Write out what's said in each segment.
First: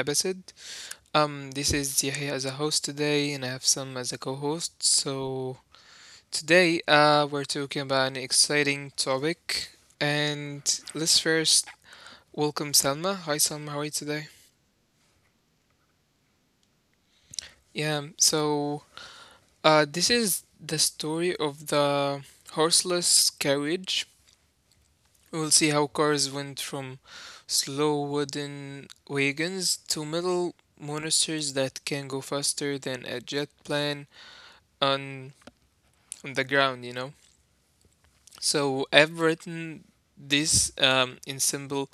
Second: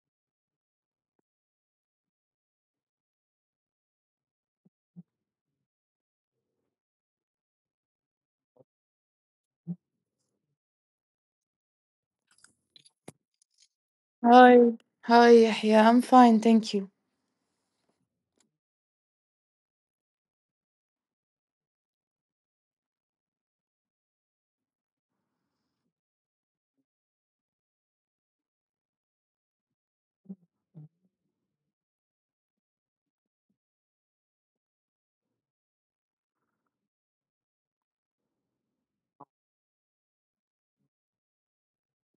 episode. This is Yahya as a host today, and I have some as a co-host. So today, we're talking about an exciting topic, and let's first welcome Salma. Hi Salma, how are you today? Hi. Hi, Yahya. I'm fine, thank you. Yeah. So, this is the story of the horseless carriage. We'll see how cars went from slow wooden wagons to metal monsters that can go faster than a jet plane on, on the ground. So I've written this in simple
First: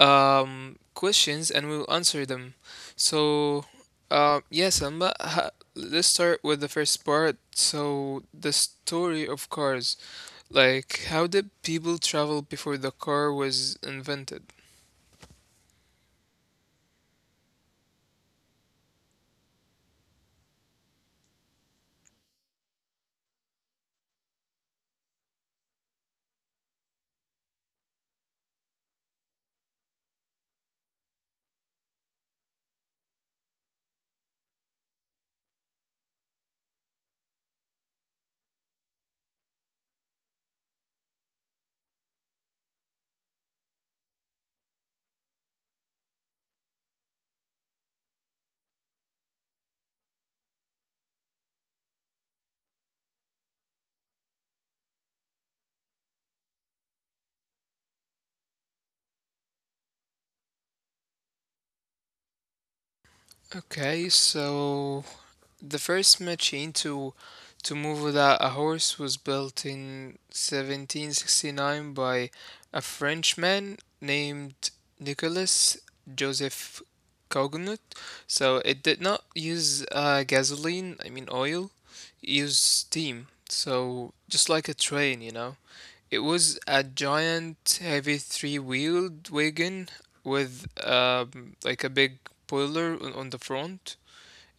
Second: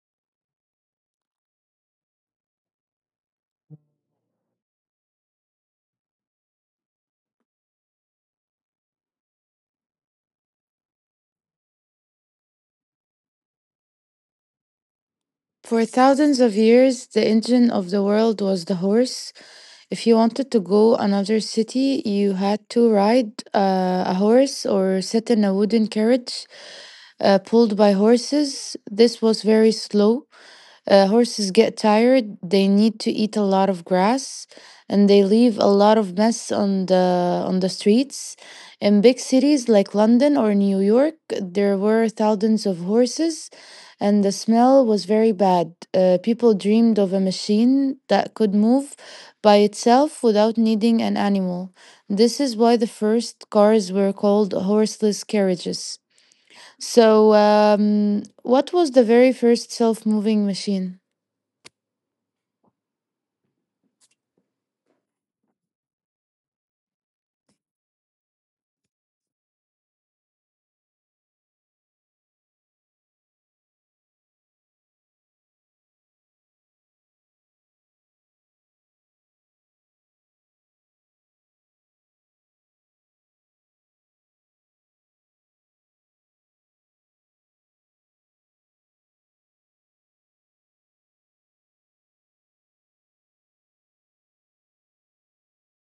questions, and we'll answer them. So, yes, Alma, let's start with the first part. So, the story of cars. Like, how did people travel before the car was invented? For thousands of years, the engine of the world was the horse. If you wanted to go another city, you had to ride a horse or sit in a wooden carriage pulled by horses. This was very slow. Horses get tired, they need to eat a lot of grass, and they leave a lot of mess on the streets. In big cities like London or New York, there were thousands of horses, and the smell was very bad. People dreamed of a machine that could move by itself without needing an animal. This is why the first cars were called horseless carriages. So, what was the very first self moving machine? Okay, so the first machine to move without a horse was built in 1769 by a Frenchman named Nicolas Joseph Cognut. So it did not use gasoline, I mean oil, it used steam. So just like a train. It was a giant, heavy three-wheeled wagon with like a big boiler on the front.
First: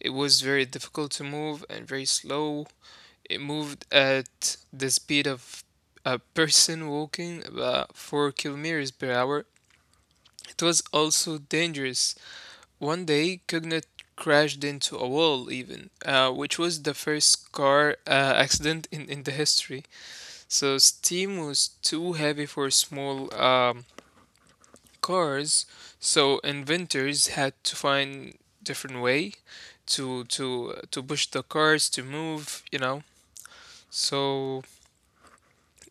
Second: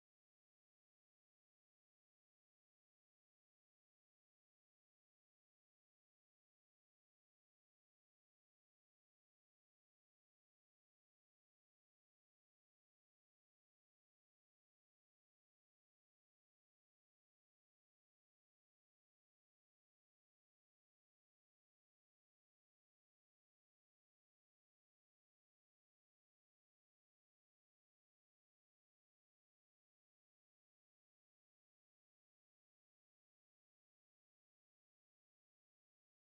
It was very difficult to move and very slow. It moved at the speed of a person walking about 4 kilometers per hour. It was also dangerous. One day, Cognet crashed into a wall, even, which was the first car accident in the history. So, steam was too heavy for small cars, so inventors had to find different way to to to push the cars to move. So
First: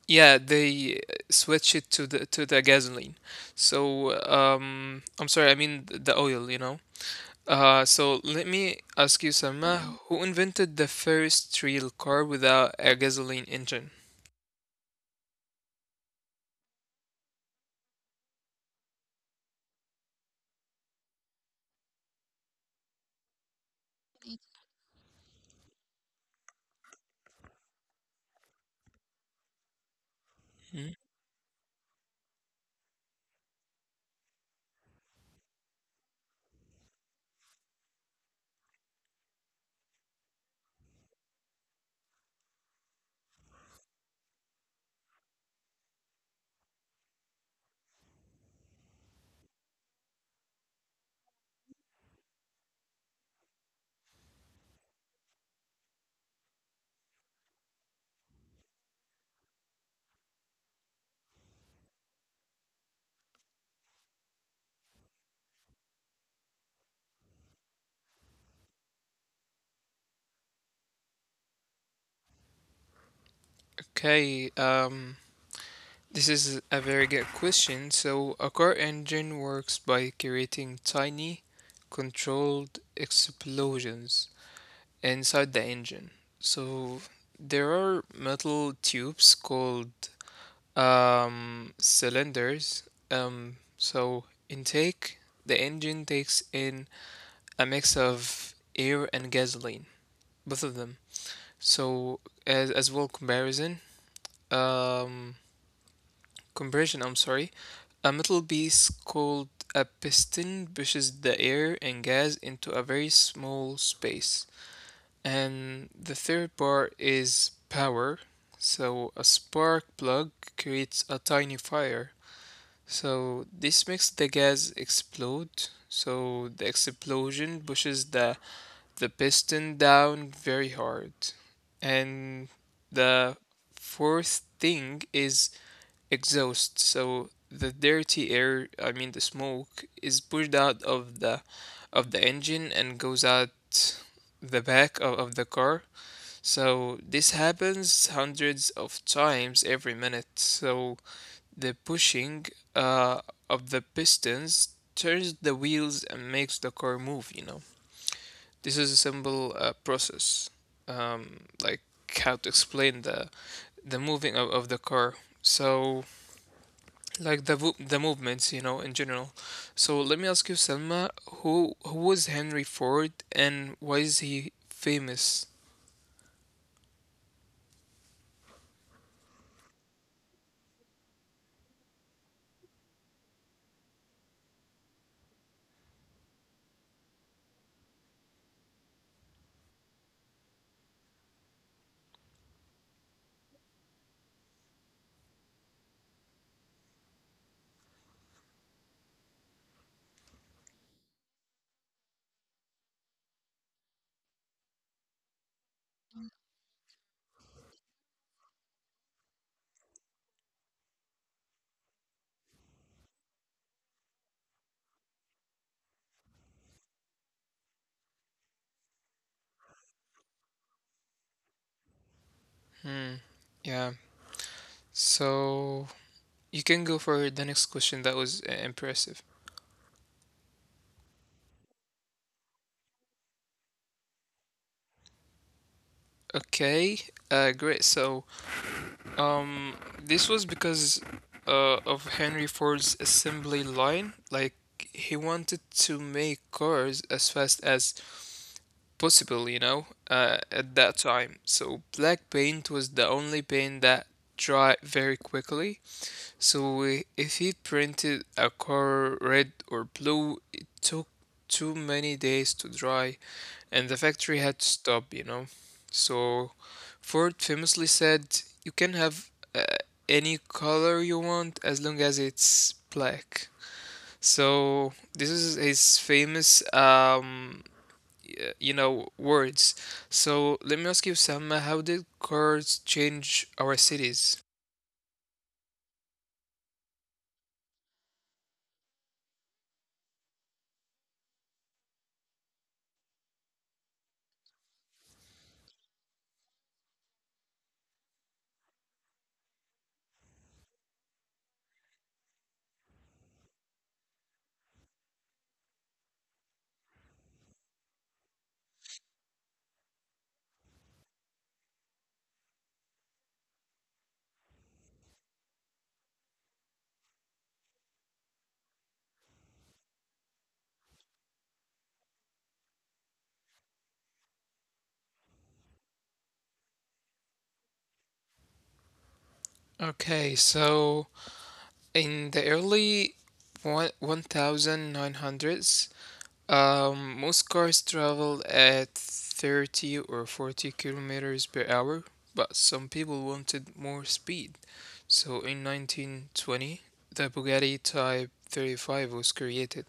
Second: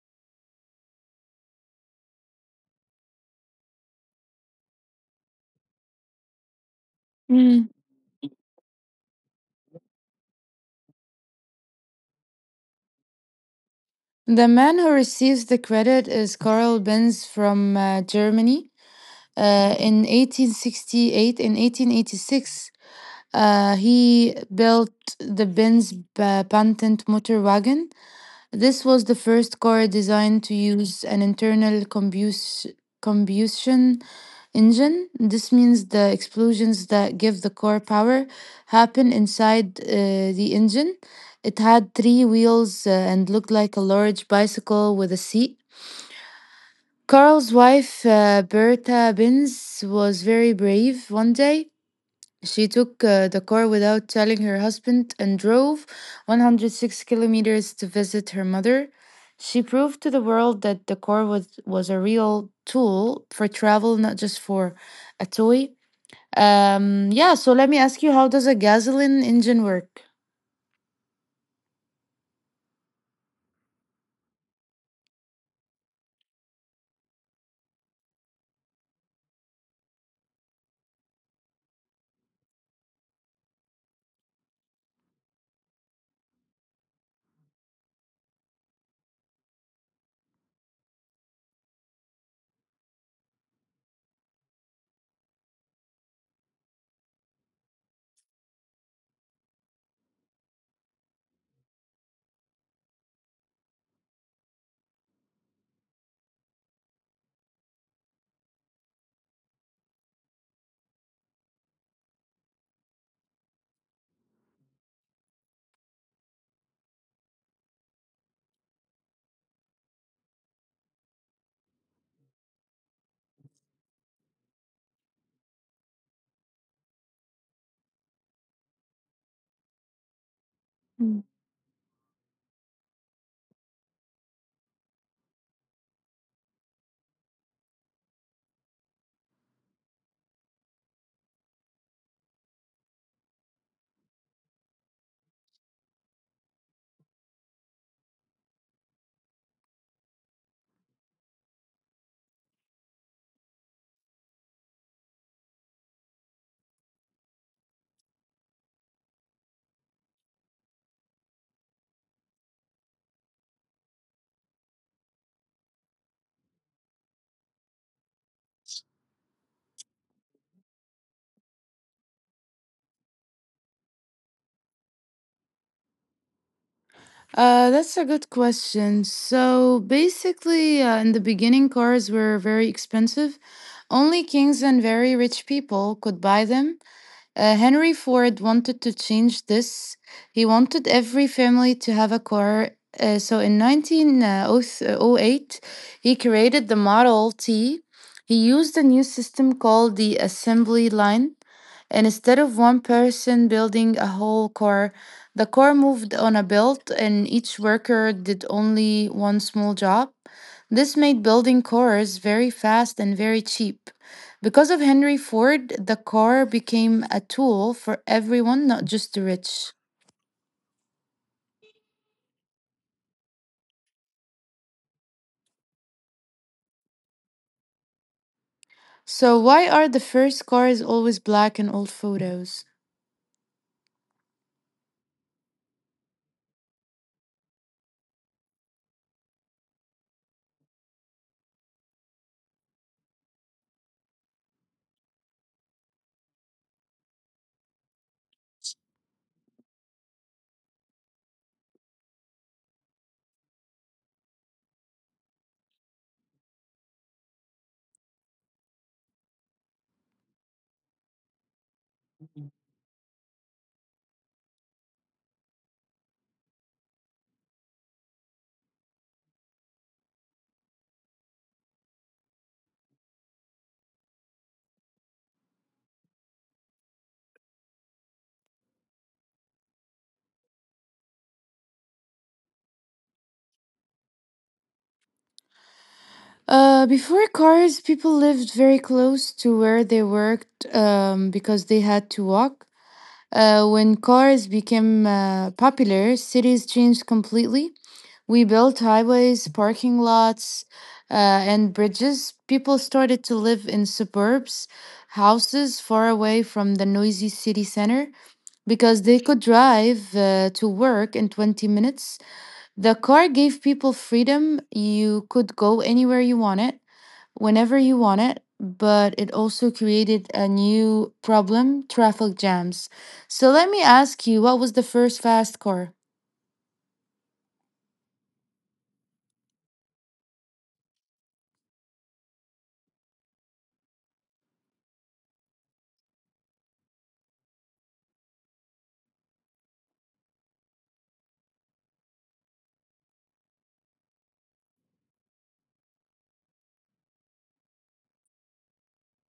yeah, they switch it to the gasoline. So I'm sorry, I mean the oil you know Mm. uh So let me ask you, Salma, who invented the first real car without a gasoline engine? The man who receives the credit is Karl Benz from Germany. In 1868, in 1886, he built the Benz patent motor wagon. This was the first car designed to Hmm? use an internal combustion engine. This means the explosions that give the car power happen inside the engine. It had three wheels and looked like a large bicycle with a seat. Carl's wife, Bertha Benz, was very brave one day. She took the car without telling her husband and drove 106 kilometers to visit her mother. She proved to the world that the car was a real tool for travel, not just for a toy. Yeah, so let me ask you how does a gasoline engine work? Okay, this is a very good question. So, a car engine works by creating tiny, controlled explosions inside the engine. So there are metal tubes called cylinders. So intake, the engine takes in a mix of air and gasoline, both of them. So as well, comparison, um, compression. I'm sorry, a metal piece called a piston pushes the air and gas into a very small space. And the third part is power. So a spark plug creates a tiny fire. So this makes the gas explode. So the explosion pushes the piston down very hard. Mm. And the fourth thing is exhaust. So the dirty air, I mean the smoke, is pushed out of the engine and goes out the back of the car. So this happens hundreds of times every minute. So the pushing uh, of the pistons turns the wheels and makes the car move. This is a simple process. Like how to explain the moving of the car. So like the the movements, in general. So let me ask you, Selma, who was Henry Ford and why is he famous? That's a good question. So basically, in the beginning, cars were very expensive. Only kings and very rich people could buy them. Henry Ford wanted to change this. He wanted every family to have a car. So in 1908, he created the Model T. He used a new system called the assembly line. And instead of one person building a whole car, the car moved on a belt and each worker did only one small job. This made building cars very fast and very cheap. Because of Henry Ford, the car became a tool for everyone, not just the rich. Hmm. Yeah. So you can go for the next question. That was impressive. So, why are the first cars always black in old photos? Okay, great. So, um, this was because of Henry Ford's assembly line. Like, he wanted to make cars as fast as possible, at that time. So, black paint was the only paint that dry very quickly. So, if he printed a car red or blue, it took too many days to dry and the factory had to stop. So Ford famously said, "You can have any color you want as long as it's black." So this is his famous words. So let me ask you, Sam, how did cars change our cities? Before cars, people lived very close to where they worked because they had to walk. When cars became popular, cities changed completely. We built highways, parking lots, and bridges. People started to live in suburbs, houses far away from the noisy city center, because they could drive to work in 20 minutes. The car gave people freedom. You could go anywhere you wanted, whenever you wanted, but it also created a new problem traffic jams. So let me ask you, what was the first fast car? Okay, so in the early one 1900s, most cars travel at 30 or 40 kilometers per hour, but some people wanted more speed. So in 1920, the Bugatti Type 35 was created.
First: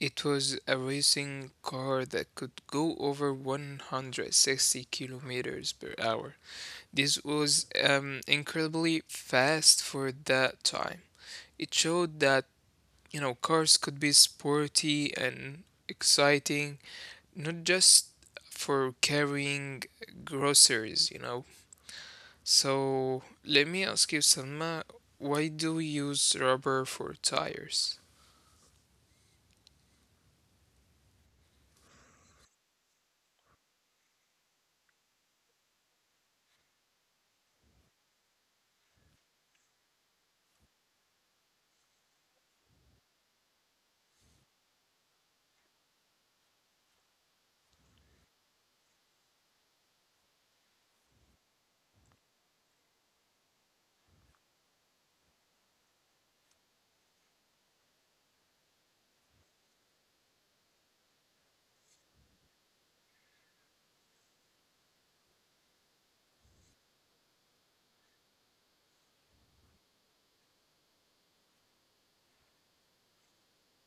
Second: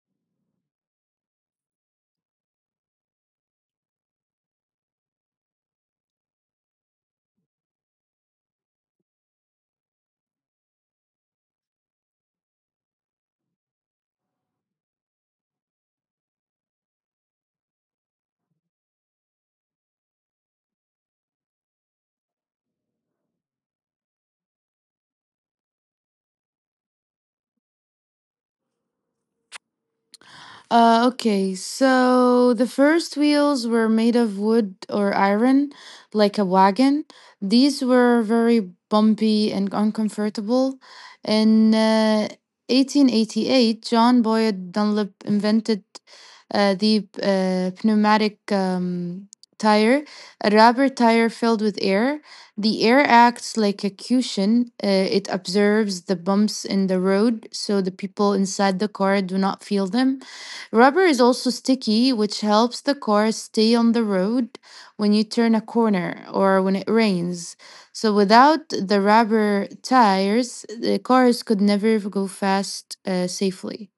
It was a racing car that could go over 160 kilometers per hour. This was incredibly fast for that time. It showed that, you know, cars could be sporty and exciting, not just for carrying groceries. So let me ask you, Salma, why do we use rubber for tires? Okay, so the first wheels were made of wood or iron, like a wagon. These were very bumpy and uncomfortable. In 1888, John Boyd Dunlop invented the pneumatic tire, a rubber tire filled with air. The air acts like a cushion. It observes the bumps in the road so the people inside the car do not feel them. Rubber is also sticky, which helps the car stay on the road when you turn a corner or when it rains. So, without the rubber tires, the cars could never go fast safely.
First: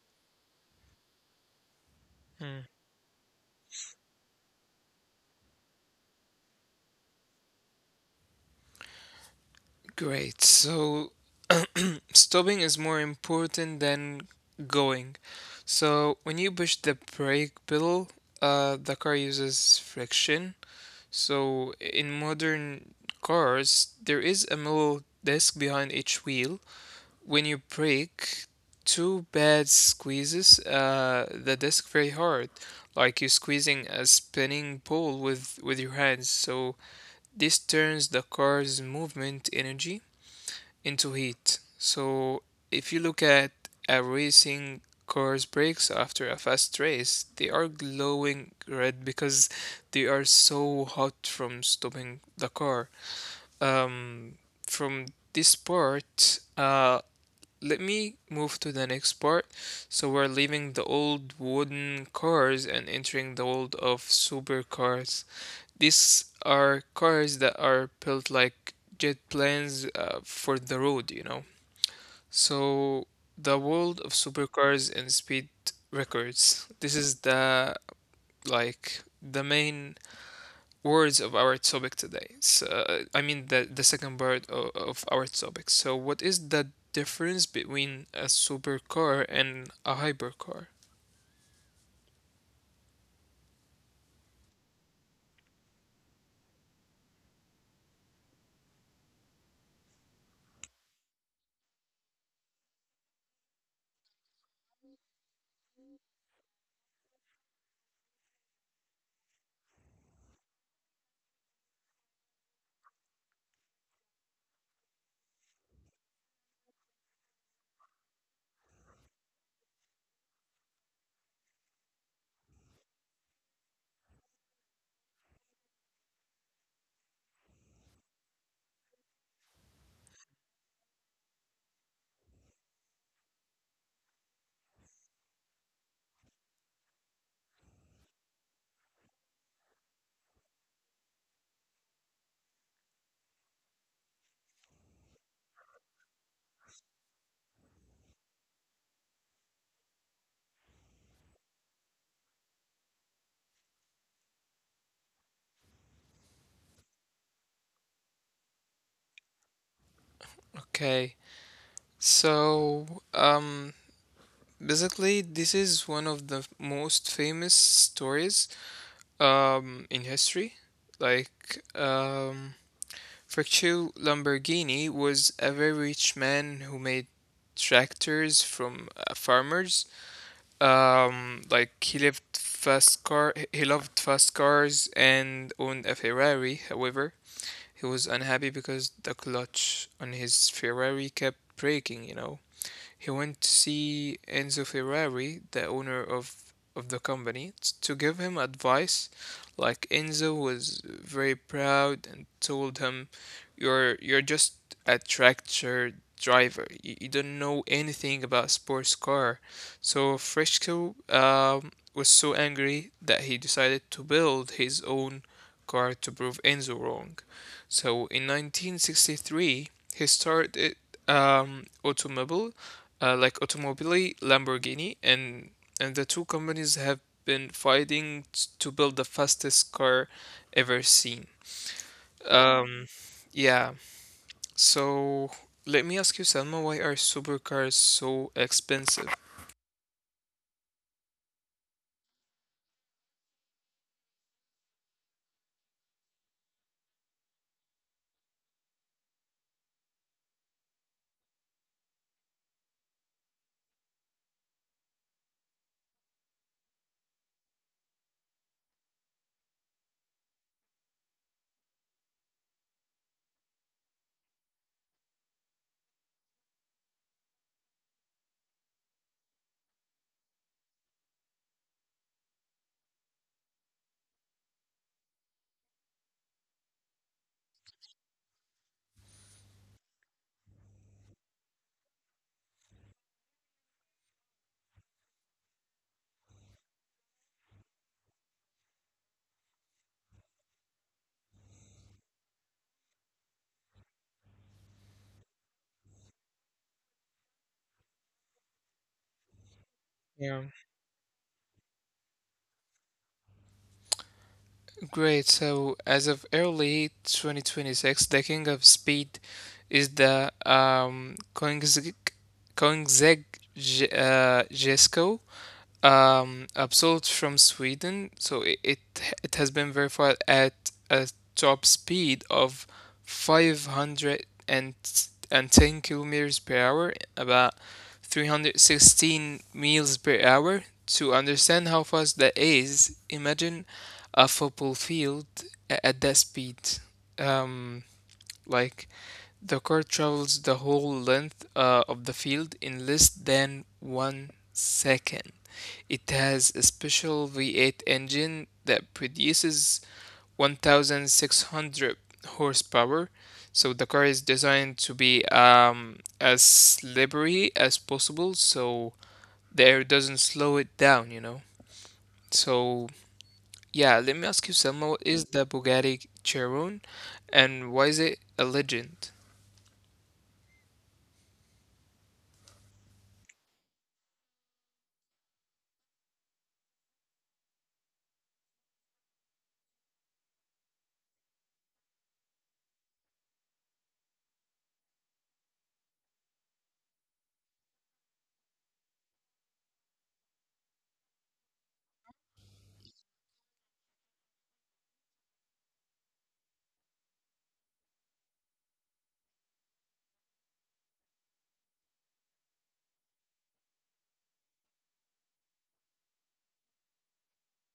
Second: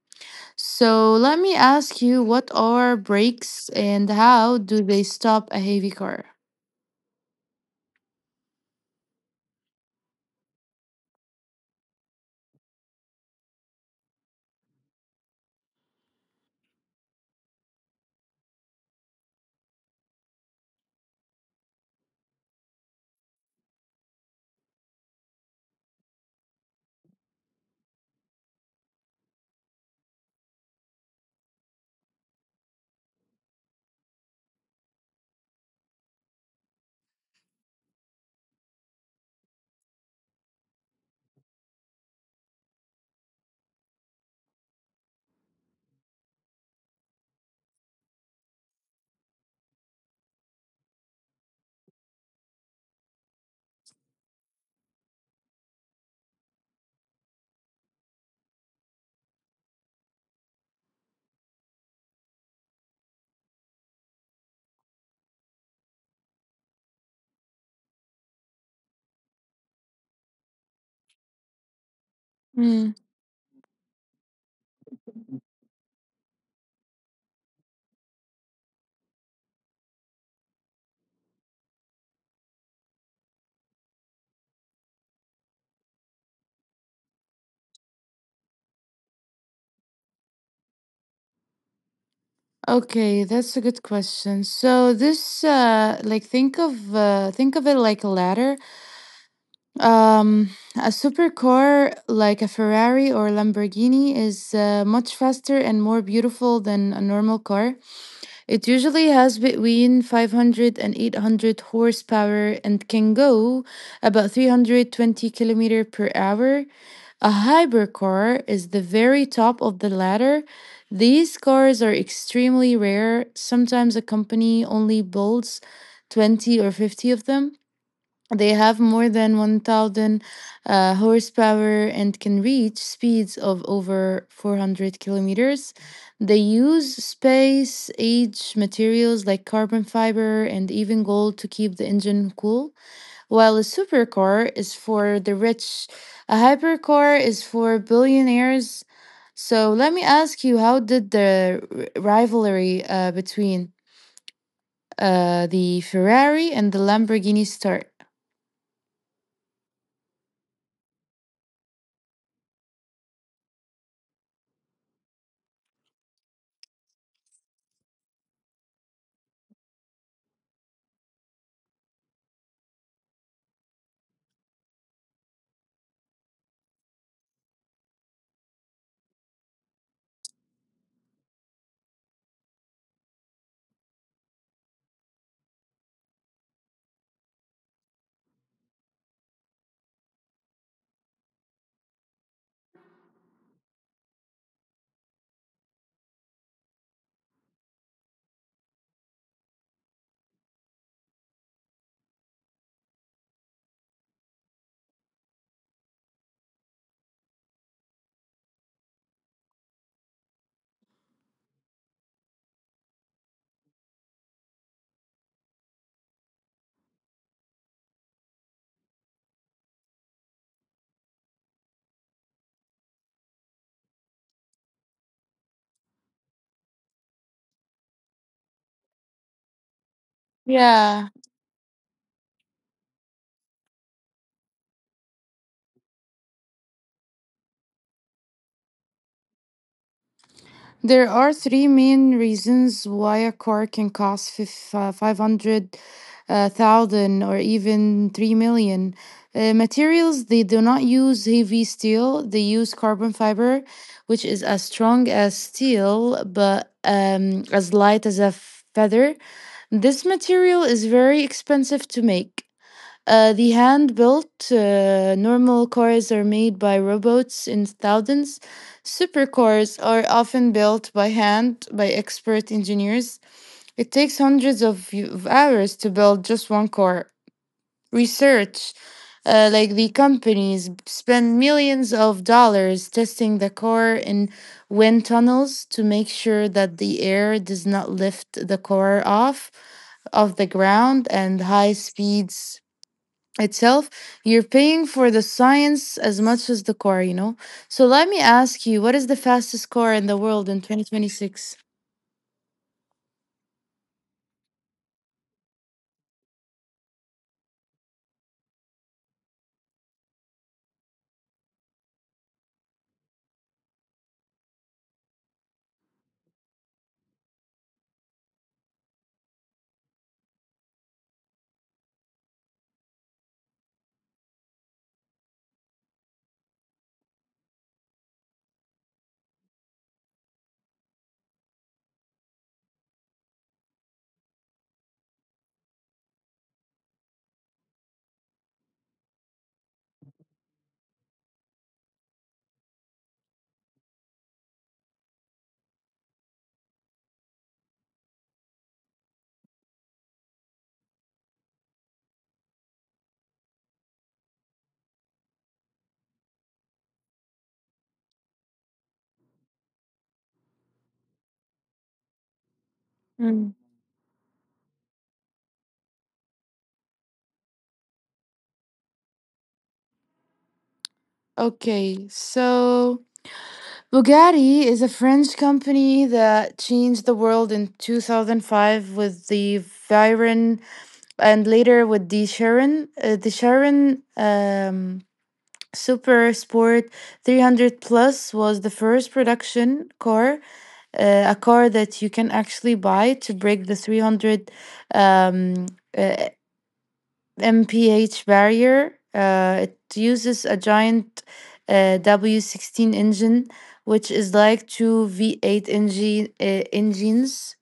So, let me ask you what Mm. are brakes and how do they stop a heavy car? Great. So stopping is more important than going. So when you push the brake pedal, the car uses friction. So in modern cars, there is a metal disc behind each wheel. When you break, two bad squeezes the disc very hard, like you're squeezing a spinning ball with your hands. So this turns the car's movement energy into heat. So if you look at a racing car's brakes after a fast race, they are glowing red because they are so hot from stopping the car. Um, from this part, let me move to the next part. So we're leaving the old wooden cars and entering the world of supercars. These are cars that are built like jet planes for the road. Hmm. So the world of supercars and speed records. This is the like the main words of our topic today. So, I mean the second part of our topic. So what is the difference between a supercar and a hypercar? Okay, that's a good question. So this like think of it like a ladder. Um, a supercar like a Ferrari or Lamborghini is much faster and more beautiful than a normal car. It usually has between 500 and 800 horsepower and can go about 320 kilometer per hour. A hypercar is the very top of the ladder. These cars are extremely rare. Sometimes a company only builds 20 or 50 of them. They have more than 1,000 horsepower and can reach speeds of over 400 kilometers. They use space age materials like carbon fiber and even gold to keep the engine cool. While a supercar is for the rich, a hypercar is for billionaires. So let me ask you, how did the rivalry between the Ferrari and the Lamborghini start? Okay. So basically, this is one of the most famous stories in history. Like Ferruccio Lamborghini was a very rich man who made tractors from farmers. Like, he lived fast car. He loved fast cars and owned a Ferrari. However, he was unhappy because the clutch on his Ferrari kept breaking. He went to see Enzo Ferrari, the owner of the company, to give him advice. Like Enzo was very proud and told him, "You're just a tractor driver. You don't know anything about sports car." So Fresco was so angry that he decided to build his own car to prove Enzo wrong. So in 1963, he started automobile, like Automobili Lamborghini, and the two companies have been fighting to build the fastest car ever Yeah. seen. Um, yeah. So let me ask you, Selma, why are supercars so expensive? There are three main reasons why a car can cost 500,000 or even 3 million. Materials, they do not use heavy steel, they use carbon fiber, which is as strong as steel but as light as a feather. This material is very expensive to make. The hand built normal cars are made by robots in thousands. Supercars are often built by hand by expert engineers. It takes hundreds of hours to build just one car. Research, like the companies, spend millions of dollars testing the car in wind tunnels to make sure that the air does not lift the car off of the ground and high speeds itself. You're paying for the science as much as the car, you know? So let me ask you, what is the fastest car in the world in Yeah. 2026? Great. So as of early 2026, the king of speed is the Koenigsegg Jesko absolute from Sweden, so it has been verified at a top speed of 510 kilometers per hour, about 316 miles per hour. To understand how fast that is, imagine a football field at that speed. Um, like, the car travels the whole length of the field in less than 1 second. It has a special V8 engine that produces 1600 horsepower. So the car is designed to be as slippery as possible so the air doesn't slow it down. So, Mm. yeah, let me ask you, Selma, what is the Bugatti Chiron and why is it a legend? Okay, so Bugatti is a French company that changed the world in 2005 with the Veyron and later with the Sharon. The Sharon Super Sport 300 Plus was the first production car, a car that you can actually buy to break the 300 um, uh, mph barrier. It uses a giant W16 engine, which is like two V8 engine, uh, engines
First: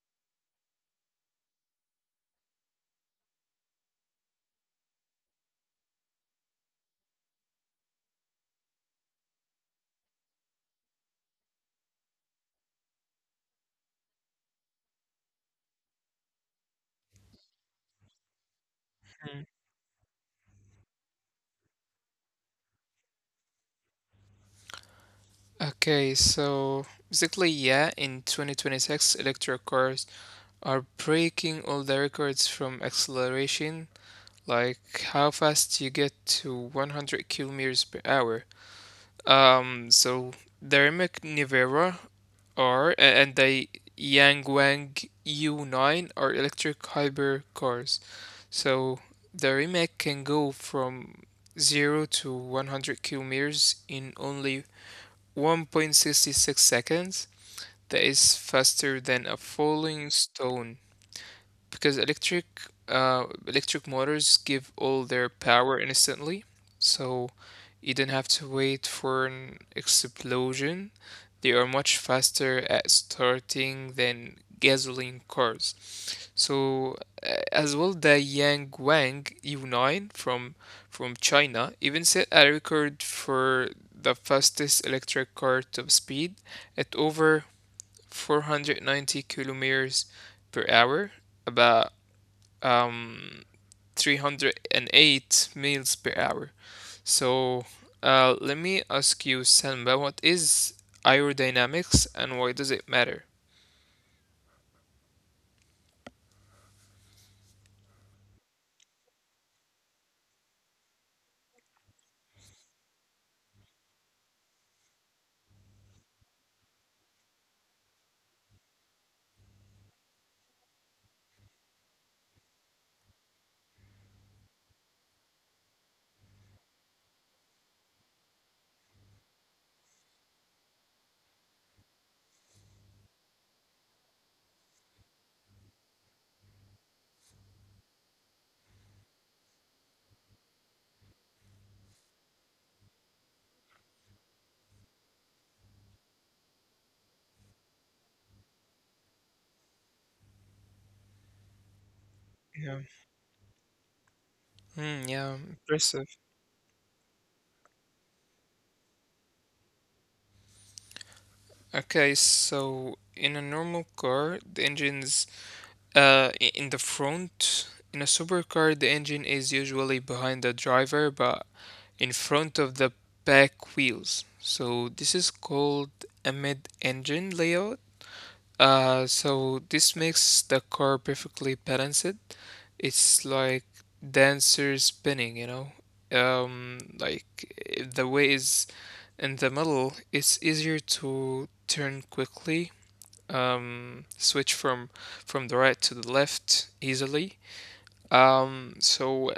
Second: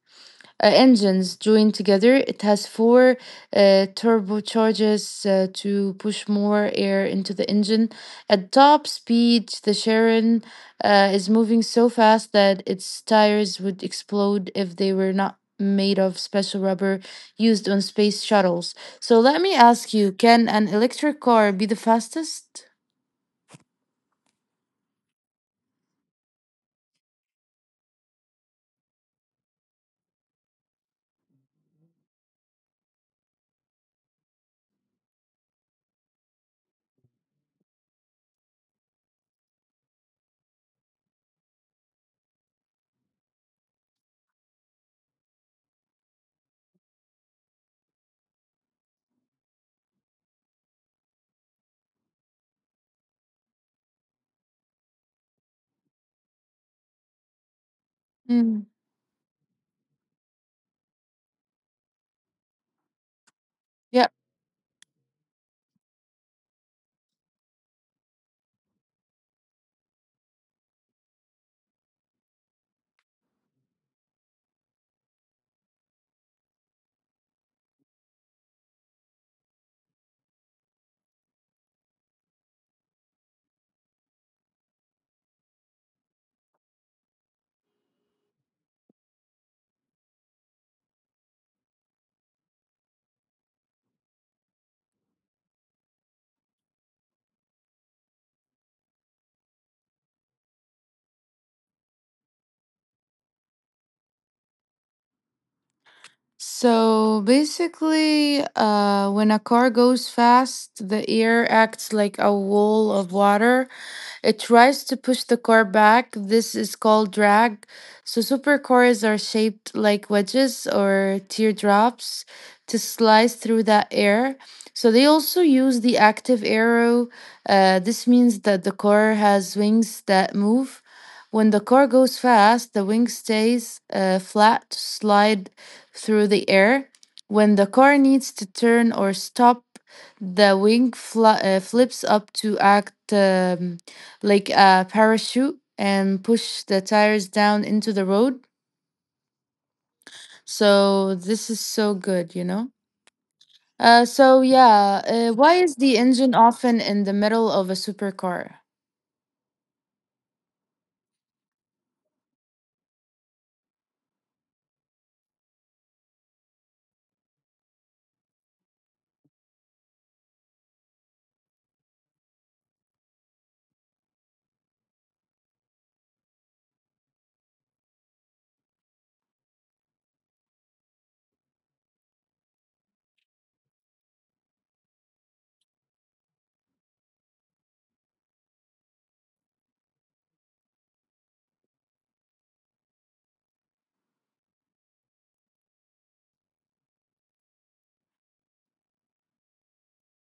uh, engines joined together. It has four turbochargers to push more air into the engine. At top speed, the Sharon is moving so fast that its tires would explode if they were not made of special rubber used on space shuttles. So let me ask you can an electric car be the fastest? Okay, so basically, yeah, in 2026, electric cars are breaking all the records from acceleration, like how fast you get to 100 kilometers per hour. So the Rimac Nevera, and the Yangwang U9 are electric hybrid cars. So the Rimac can go from 0 to 100 kilometers in only 1.66 seconds. Mm. That is faster than a falling stone because electric Yeah. uh, electric motors give all their power instantly, so you don't have to wait for an explosion. They are much faster at starting than gasoline cars. So as well, the Yang Wang U9 from China even set a record for the fastest electric car top speed at over 490 kilometers per hour, about um, 308 miles per hour. So let me ask you, Selma, what is aerodynamics and why does it matter? So basically, when a car goes fast, the air acts like a wall of water. It tries to push the car back. This is called drag. So supercars are shaped like wedges or teardrops to slice through that air. So they also use the active arrow. This means that the car has wings that move. When the car goes fast, the wing stays flat to slide through the air. When the car needs to turn or stop, the wing fl flips up to act like a parachute and push the tires down into the road. So this is so good, you know? Yeah. So yeah, why is the Hmm, yeah, engine often impressive. in the middle of a supercar? Okay, so in a normal car, the engine's in the front. In a supercar, the engine is usually behind the driver, but in front of the back wheels. So this is called a mid-engine layout. So this makes the car perfectly balanced. It's like dancer spinning. Like the way is in the middle, it's easier to turn quickly, switch from the right to the left easily. So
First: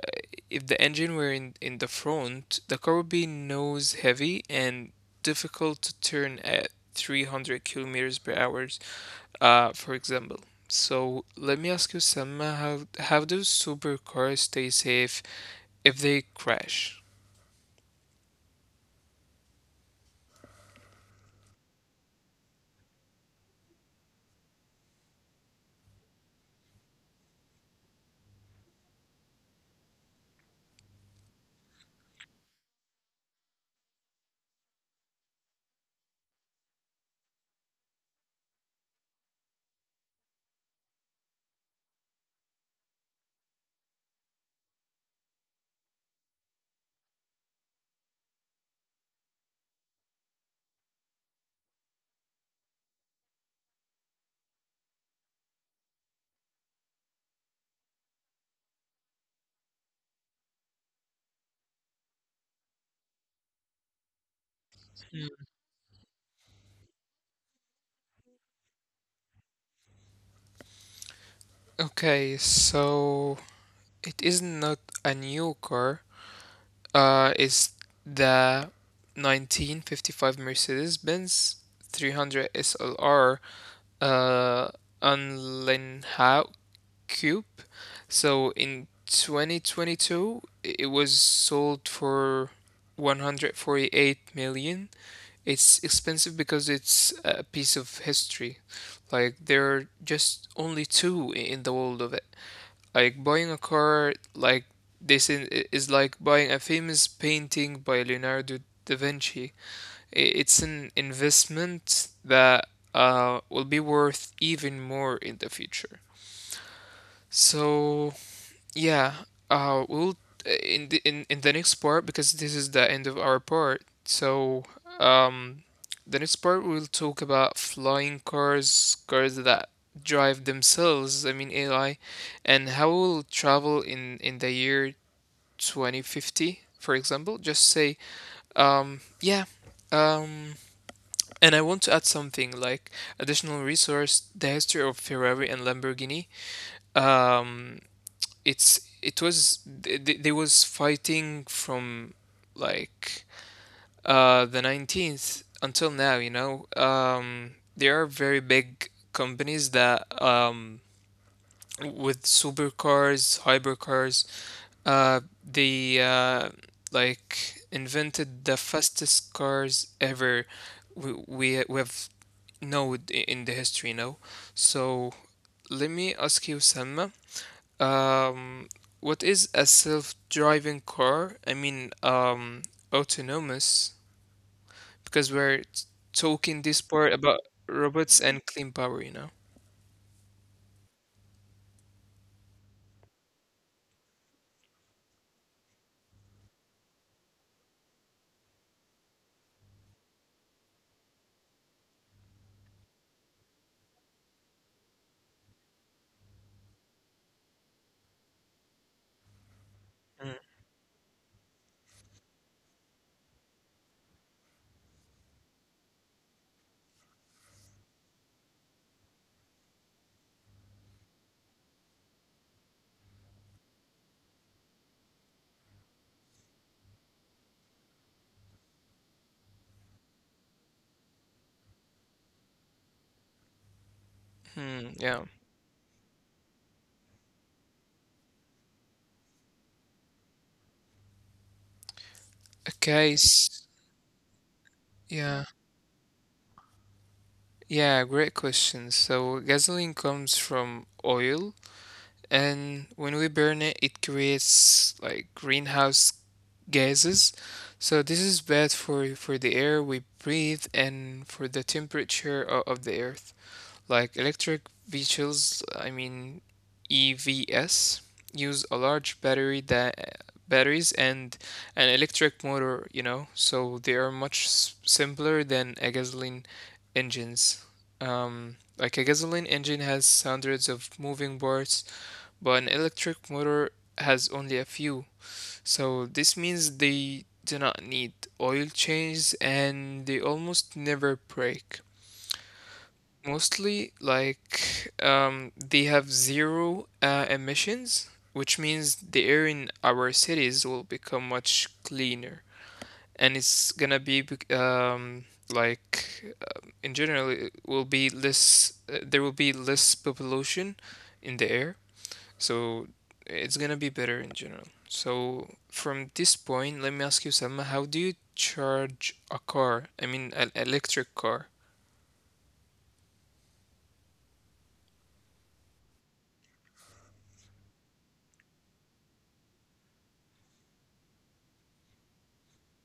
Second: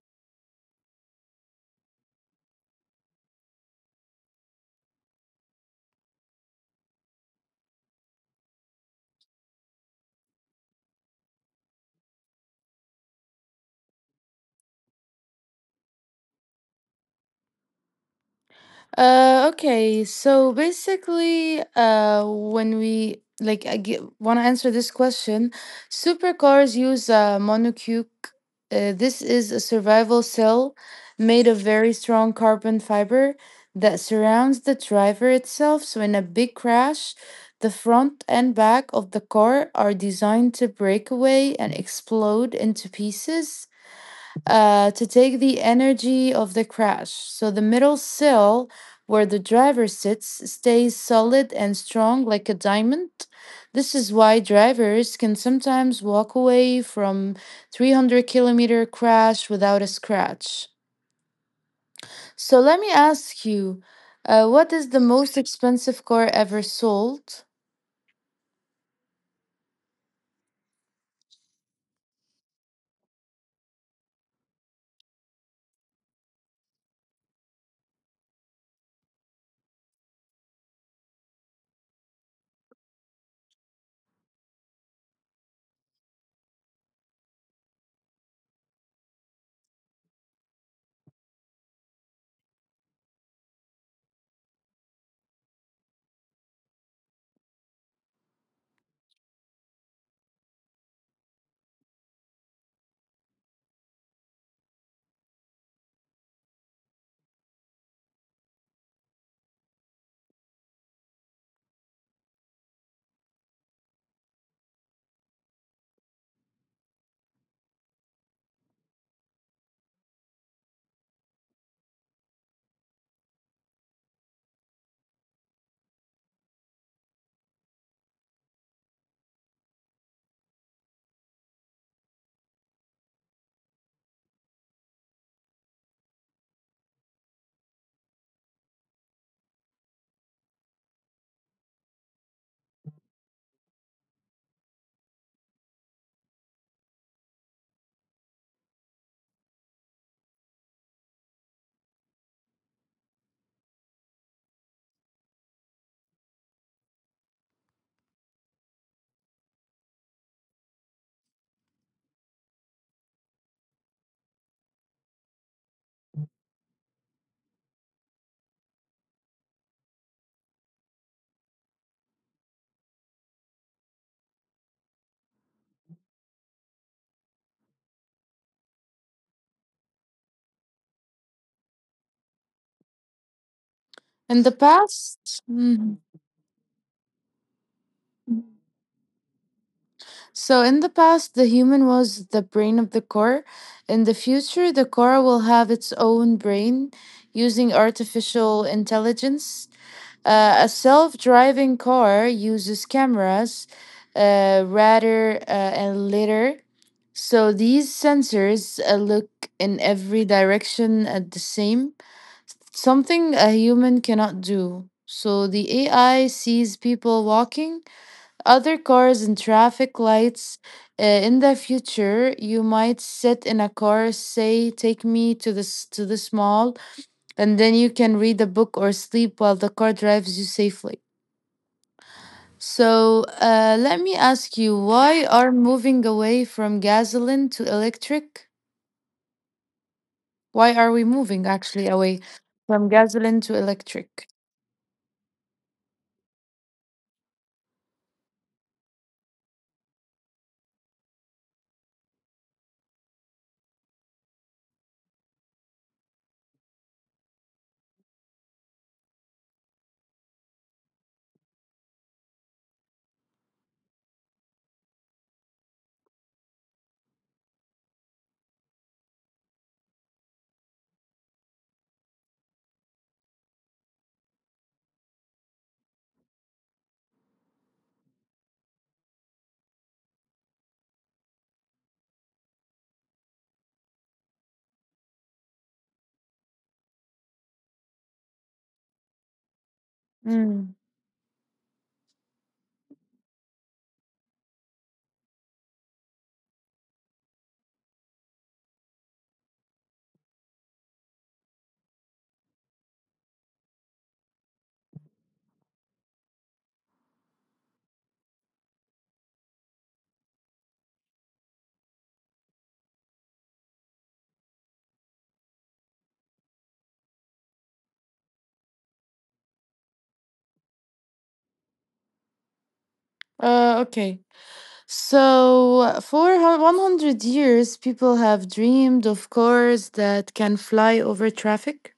if the engine were in the front, the car would be nose heavy and difficult to turn at 300 kilometers per hour, for example. So let me ask you, Selma, how do supercars stay safe if they crash? Okay, so basically, when we like I want to answer this question, supercars use a monocoque. This is a survival cell made of very strong carbon fiber that surrounds the driver itself. So, in a big crash, the front and back of the car are designed to break away and explode into pieces to take the energy of the crash. So the middle sill, where the driver sits, stays solid and strong like a diamond. This is why drivers can sometimes walk away from 300-kilometer crash without a scratch. So let me ask you, what is the most Mm. expensive car ever sold Okay, so it is not a new car. It's the 1955 Mercedes-Benz 300 SLR uh, Unleashed Coupe. So in 2022, it was sold for 148 million. It's expensive because it's a piece of history. Like there are just only two in the world of it. Like buying a car like this is like buying a famous painting by Leonardo da Vinci. It's an investment that will be worth even more in the future. So yeah, we'll in the next part, because this is the end of our part. Um, the next part we'll talk about flying cars, cars that drive themselves, I mean AI, and how we'll travel in the year 2050, for example. Just say, yeah, um, and I want to add something like additional resource, the history of Ferrari and Lamborghini. Um, it's it was they was fighting from like the 19th until now, there are very big companies that with supercars, hypercars, they like invented the fastest cars ever we have known in the history, you know. So let me ask you, Salma, um, what is a self-driving car? I mean, autonomous, in the because past? talking Mhm. this part about robots and clean power, you know? So, in the past, the human was the brain of the core. In the future, the core will have its own brain using artificial intelligence. A self driving car uses cameras, radar, and lidar. So, these sensors look in every direction at the same, something a human cannot do. So, the AI sees people walking other cars and traffic lights. In the future, you might sit in a car, say, "Take me to this mall," and then you can read a book or sleep while the car drives you safely. So, let Hmm, me yeah. ask you, why are moving away from gasoline to electric? Why are we moving actually away Okay, from s- gasoline to electric? yeah. Yeah, great question. So gasoline comes from oil, and when we burn it, it creates like greenhouse gases. So this is bad for the air we breathe and for the temperature of the earth. Like electric vehicles, I mean EVs, use a large battery that batteries and an electric motor, you know, so they are much simpler than a gasoline engines. Like a gasoline engine has hundreds of moving parts, but an electric motor has only a few. So this means they do not need oil changes and they almost never Mm. break. Mostly, they have zero emissions, which means the air in our cities will become much cleaner. And it's gonna be, bec- like, in general, it will be less, there will be less pollution in the air. So it's gonna be better in general. So from this point, let me ask you, Selma, how do you charge a car? I mean, an electric car. Okay. So, for 100 years, people have dreamed of cars that can fly over traffic.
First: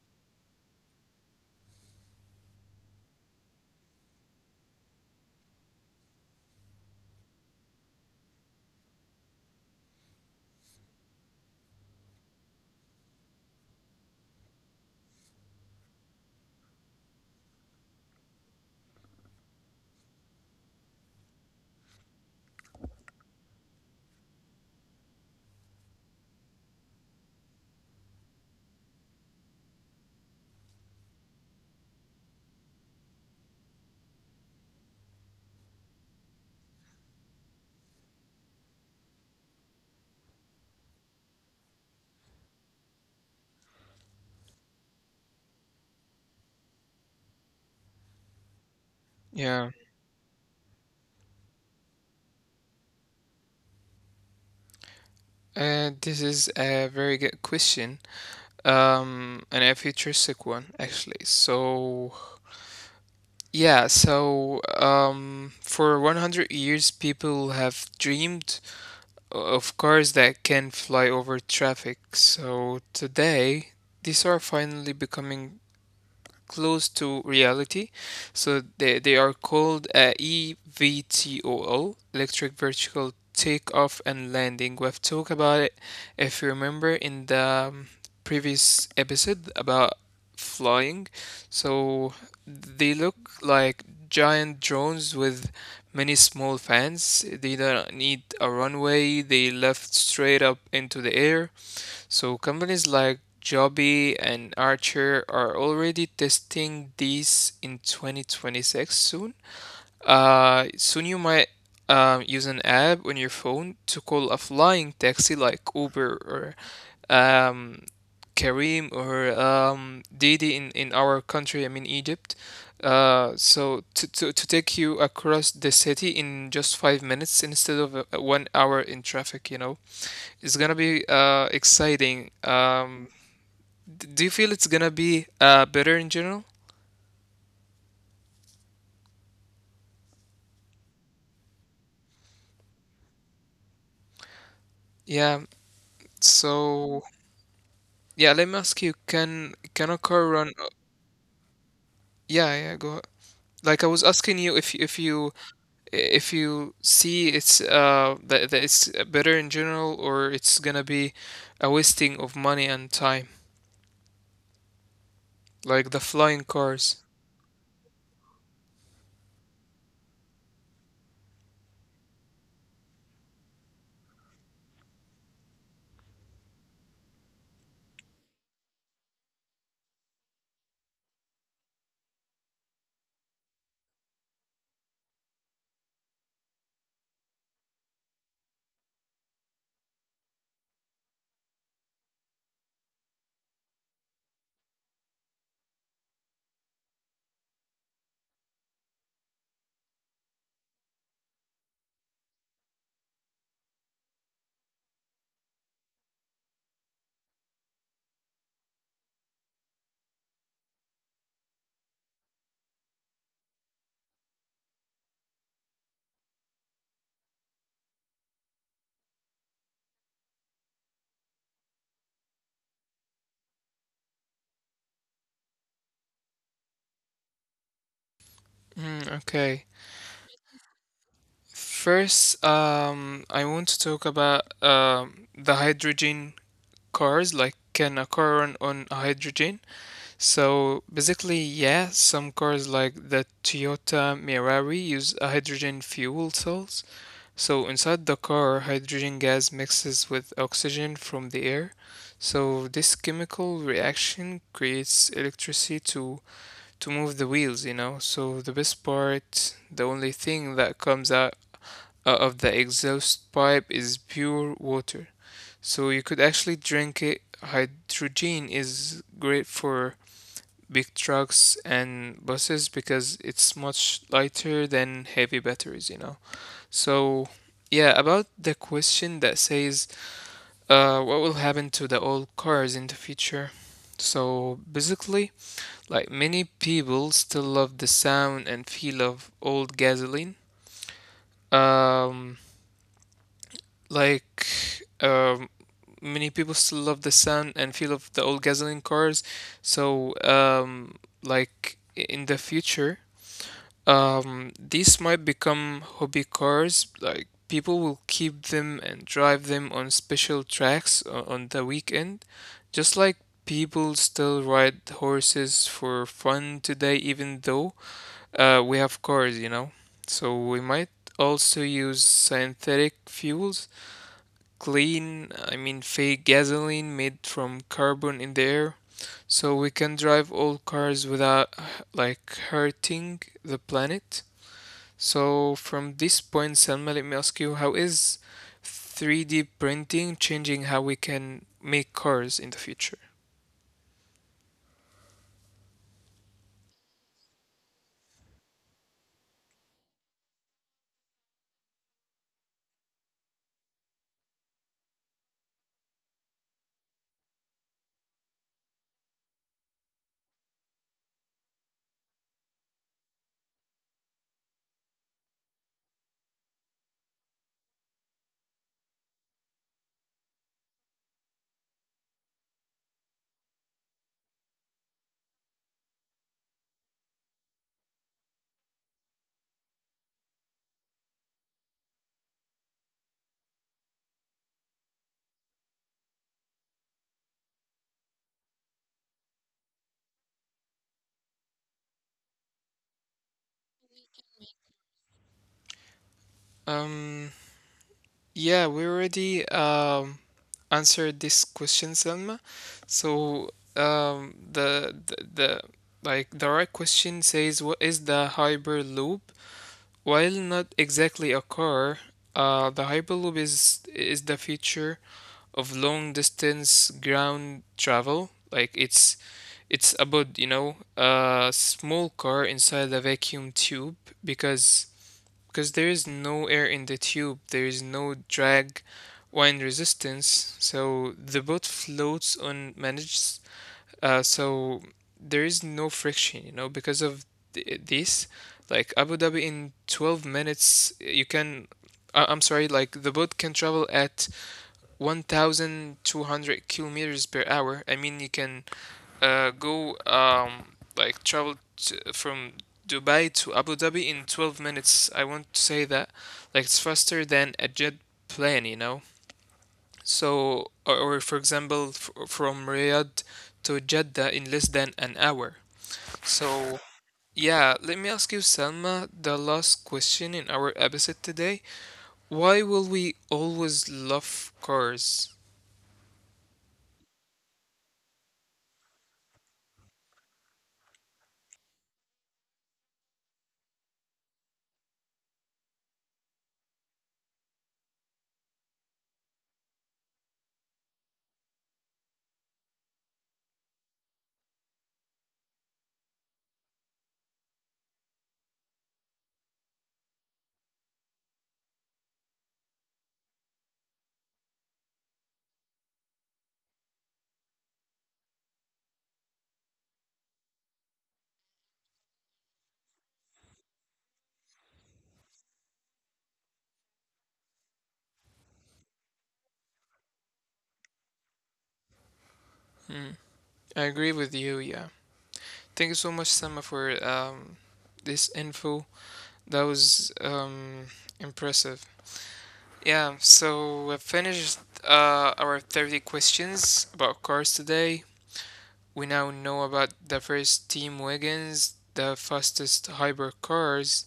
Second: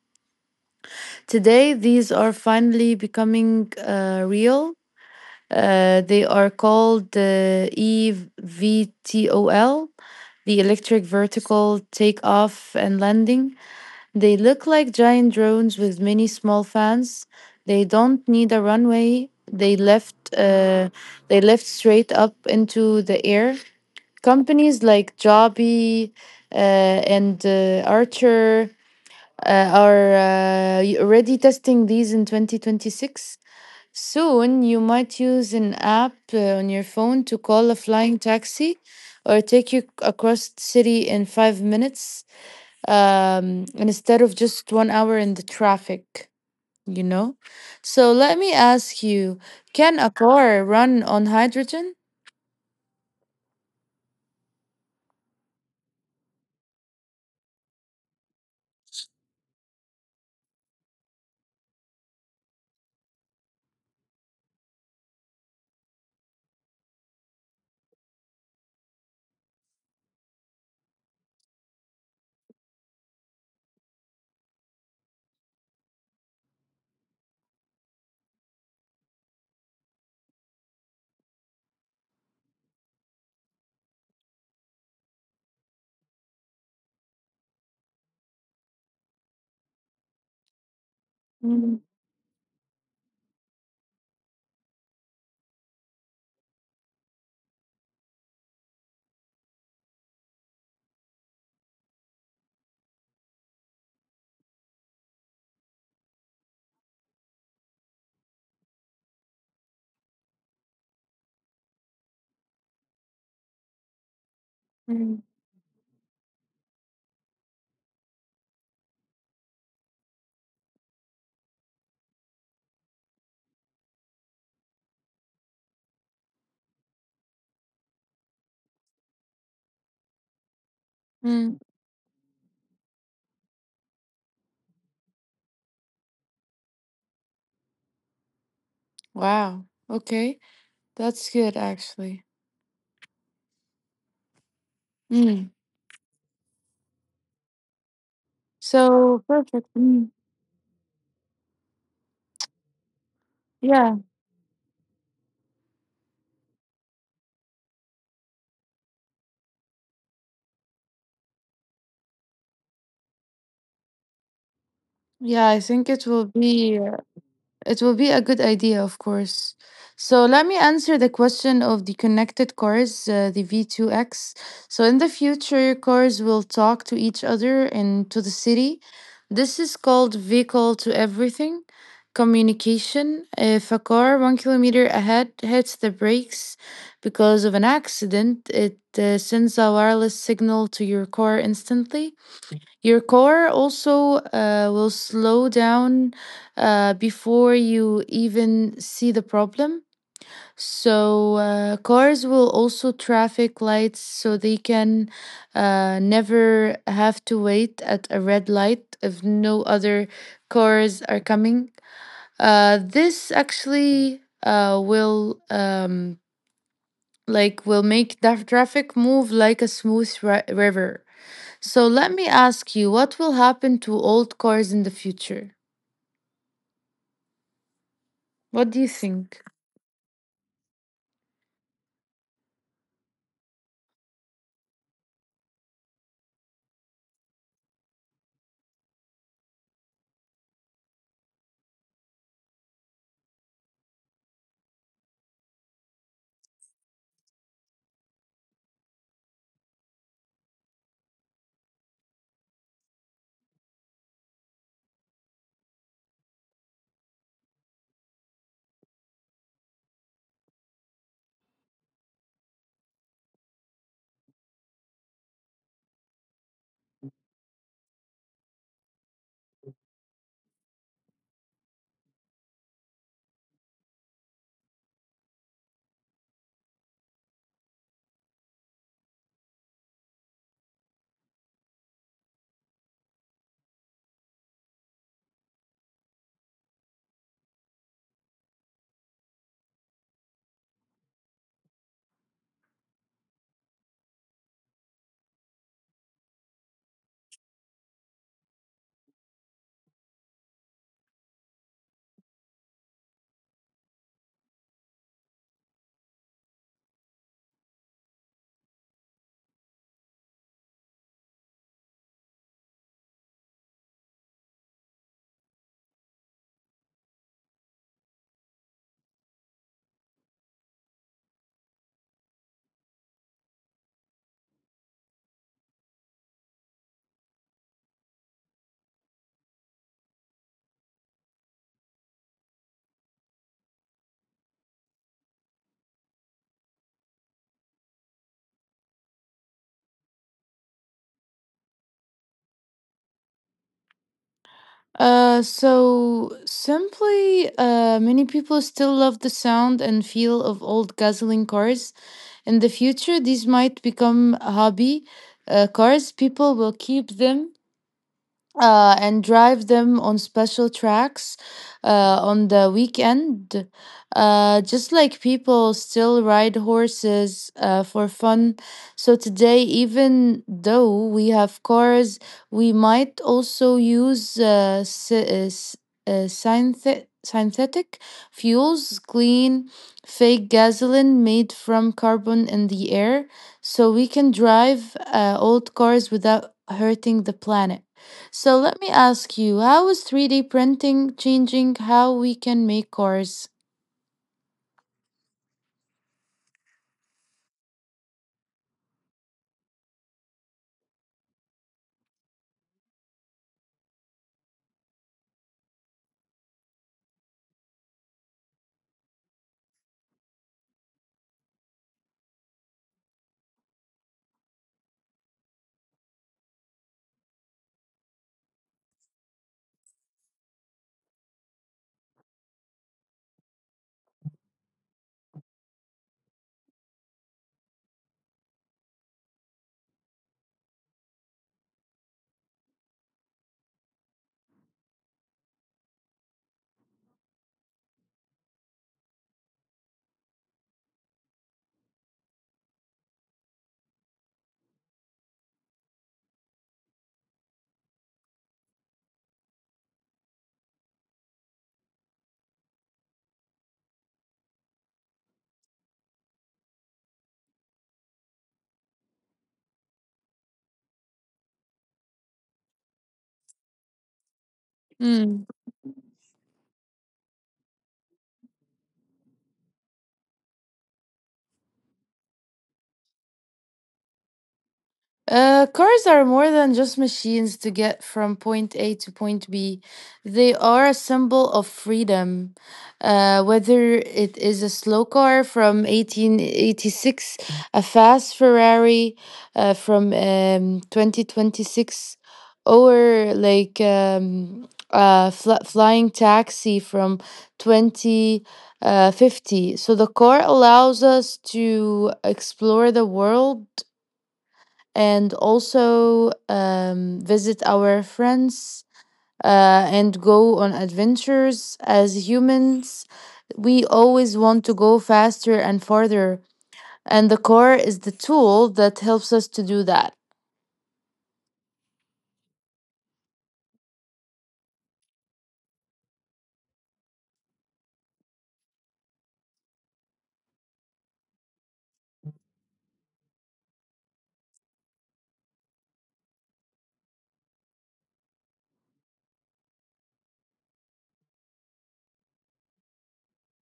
Today, these are finally becoming real. They are called the EVTOL, the electric vertical takeoff and landing. They look like giant drones with many small fans. They don't need a runway. They left. They lift straight up into the air. Companies like Joby and Archer are already testing these in 2026. Soon, you might use an app on your phone to call a flying taxi or take you across the city in 5 minutes instead of just 1 hour in the traffic, you know? So, let me ask you can a car run on hydrogen? This is a very good question, and a futuristic one actually. So for 100 years, people have dreamed of cars that can fly over traffic. So today, these are finally becoming close to reality. So they are called EVTOL, electric vertical takeoff and landing. We've talked about it, if you remember, in the previous episode about flying. Mm, So they look like giant drones with many small fans. They don't need a runway, they lift straight up into the air. So companies like Joby and Archer are already testing these in 2026 soon. Soon you might use an app on your phone to call a mm, flying taxi like Uber or Kareem or Didi in our country, I mean Egypt. So to take you across the city in just 5 minutes instead of 1 hour in traffic, you know. It's gonna be mm. Exciting. Do you feel it's gonna be better in general? Wow. Okay. That's good, actually. Mm. Yeah. So yeah, let me ask you, So perfect. can Mm. a car run? Yeah, yeah, go. Yeah, Like I was asking you if if you see it's that it's better in general or it's gonna be a wasting of money and time, yeah. I think like it the will flying be. uh, cars. It will be a good idea, of course. So let me answer the question of the connected cars, the V2X. So in the future, cars will talk to each other and to the city. This is called vehicle to everything communication. If a car 1 kilometer ahead hits the brakes because of an accident, it sends a wireless signal to your car instantly. Your car also will slow down before you even see the problem. So, cars will also traffic lights so they can never have to wait at a red light if no other cars are coming. This actually will like will make the traffic move like a smooth river. So let me ask you, what will happen to old cars in the future? What do you Mm, think? okay. First, I want to talk about the hydrogen cars like can occur on hydrogen. So basically, yeah, some cars like the Toyota Mirai use hydrogen fuel cells. So inside the car, hydrogen gas mixes with oxygen from the air. So this chemical reaction creates electricity to move the wheels, you know. So the best part, the only thing that comes out of the exhaust pipe is pure water. So you could actually drink it. Hydrogen is great for big trucks and buses because it's much lighter than heavy batteries, you know. So, yeah, about the question that says, what will happen to the old cars in the future? So basically, like many people still love the sound and feel of old gasoline. Um, Like, um, many people still love the sound and feel of the old gasoline cars. So, um, like in the future, these might become hobby cars. Like people will keep them and drive them on special on the weekend, just like people still ride horses for fun today, even though we have cars, you know. So we might also use synthetic fuels clean, I mean fake gasoline made from carbon in the air. So we can drive all cars without like hurting the planet. So from this point, Selma, let me ask you, how is 3D printing changing how we can make cars in the future? So simply, many people still love the sound and feel of old gasoline cars. In the future, these might become hobby cars. People will keep them and drive them on special tracks uh, on the weekend. Just like people still ride horses for fun. So today, even though we have cars, we might also use synthetic fuels, clean, fake gasoline made from carbon in the air, so we can drive old cars without hurting the planet. So let me ask you, how is 3D printing changing how we can make cars? Um, Yeah, we already answered this question, Selma. So the like the right question says, what is the hyperloop? While not exactly a car, the hyperloop is the feature of long distance ground travel. Like it's about, you know, a small car inside a vacuum tube because there is no air in the tube, there is no drag, wind resistance, so the boat floats unmanaged. So there is no friction, you know, because of this. Like Abu Dhabi in 12 minutes, you can. I- I'm sorry, like the boat can travel at 1,200 kilometers per hour. I mean, you can go like travel from Dubai to Abu Dhabi in 12 minutes. I want to say that like it's faster than a jet plane, you know. So, or for example, f from Riyadh to Jeddah in less than an hour. So, yeah, let me ask you, Selma, the last question in our episode today. Why will we always love cars? Cars are more than just machines to get from point A to point B. They are a symbol of freedom. Whether it is a slow car from 1886, a fast Ferrari from 2026, or like a flying taxi from 2050. 50. So the car allows us to explore the world and also visit our friends and go on adventures as humans. We always want to go faster and farther, and the car is the tool that helps us to do that. Hmm, I agree with you, yeah. Thank you so much, Selma, for this info. That was impressive. Yeah, so we've finished our 30 questions about cars today. We now know about the first Team Wagons, the fastest hypercars,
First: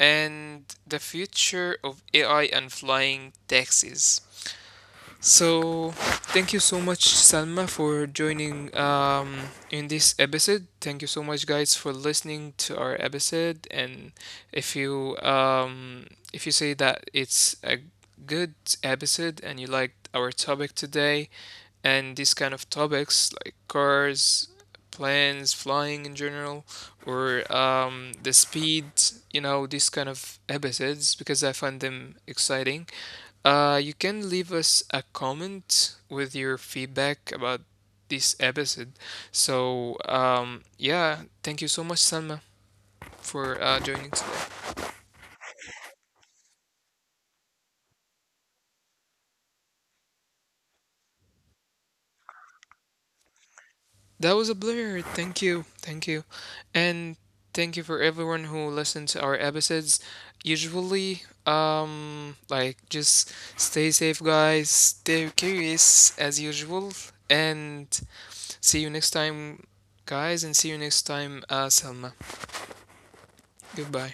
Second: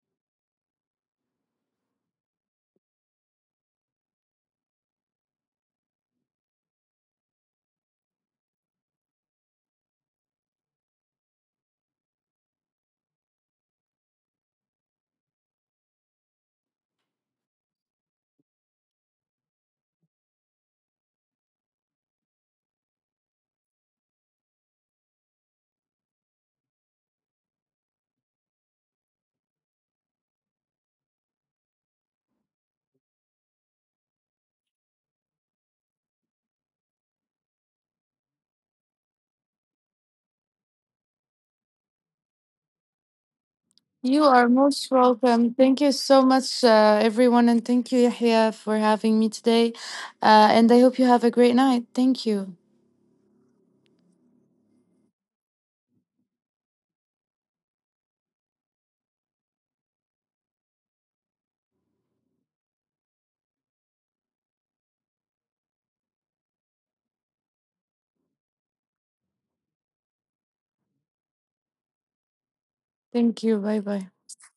and the future of AI and flying taxis. So, thank you so much, Salma, for joining in this episode. Thank you so much, guys, for listening to our episode. And if you um, if you say that it's a good episode and you liked our topic today, and these kind of topics like cars, planes, flying in general, or the speed, you know, these kind of episodes because I find them exciting. You can leave us a comment with your feedback about this episode. So, yeah, thank you so much, Salma, for You are joining most today. welcome. Thank you so much, everyone, and thank you, Yahya, for having me today. And I hope you have a great night. Thank you. That was a pleasure. Thank you. Thank you. And thank you for everyone who listened to our episodes. Usually, just stay safe, guys. Stay curious, as usual. And see you next time, guys. And see you next time, Salma. Thank you. Bye bye. Goodbye.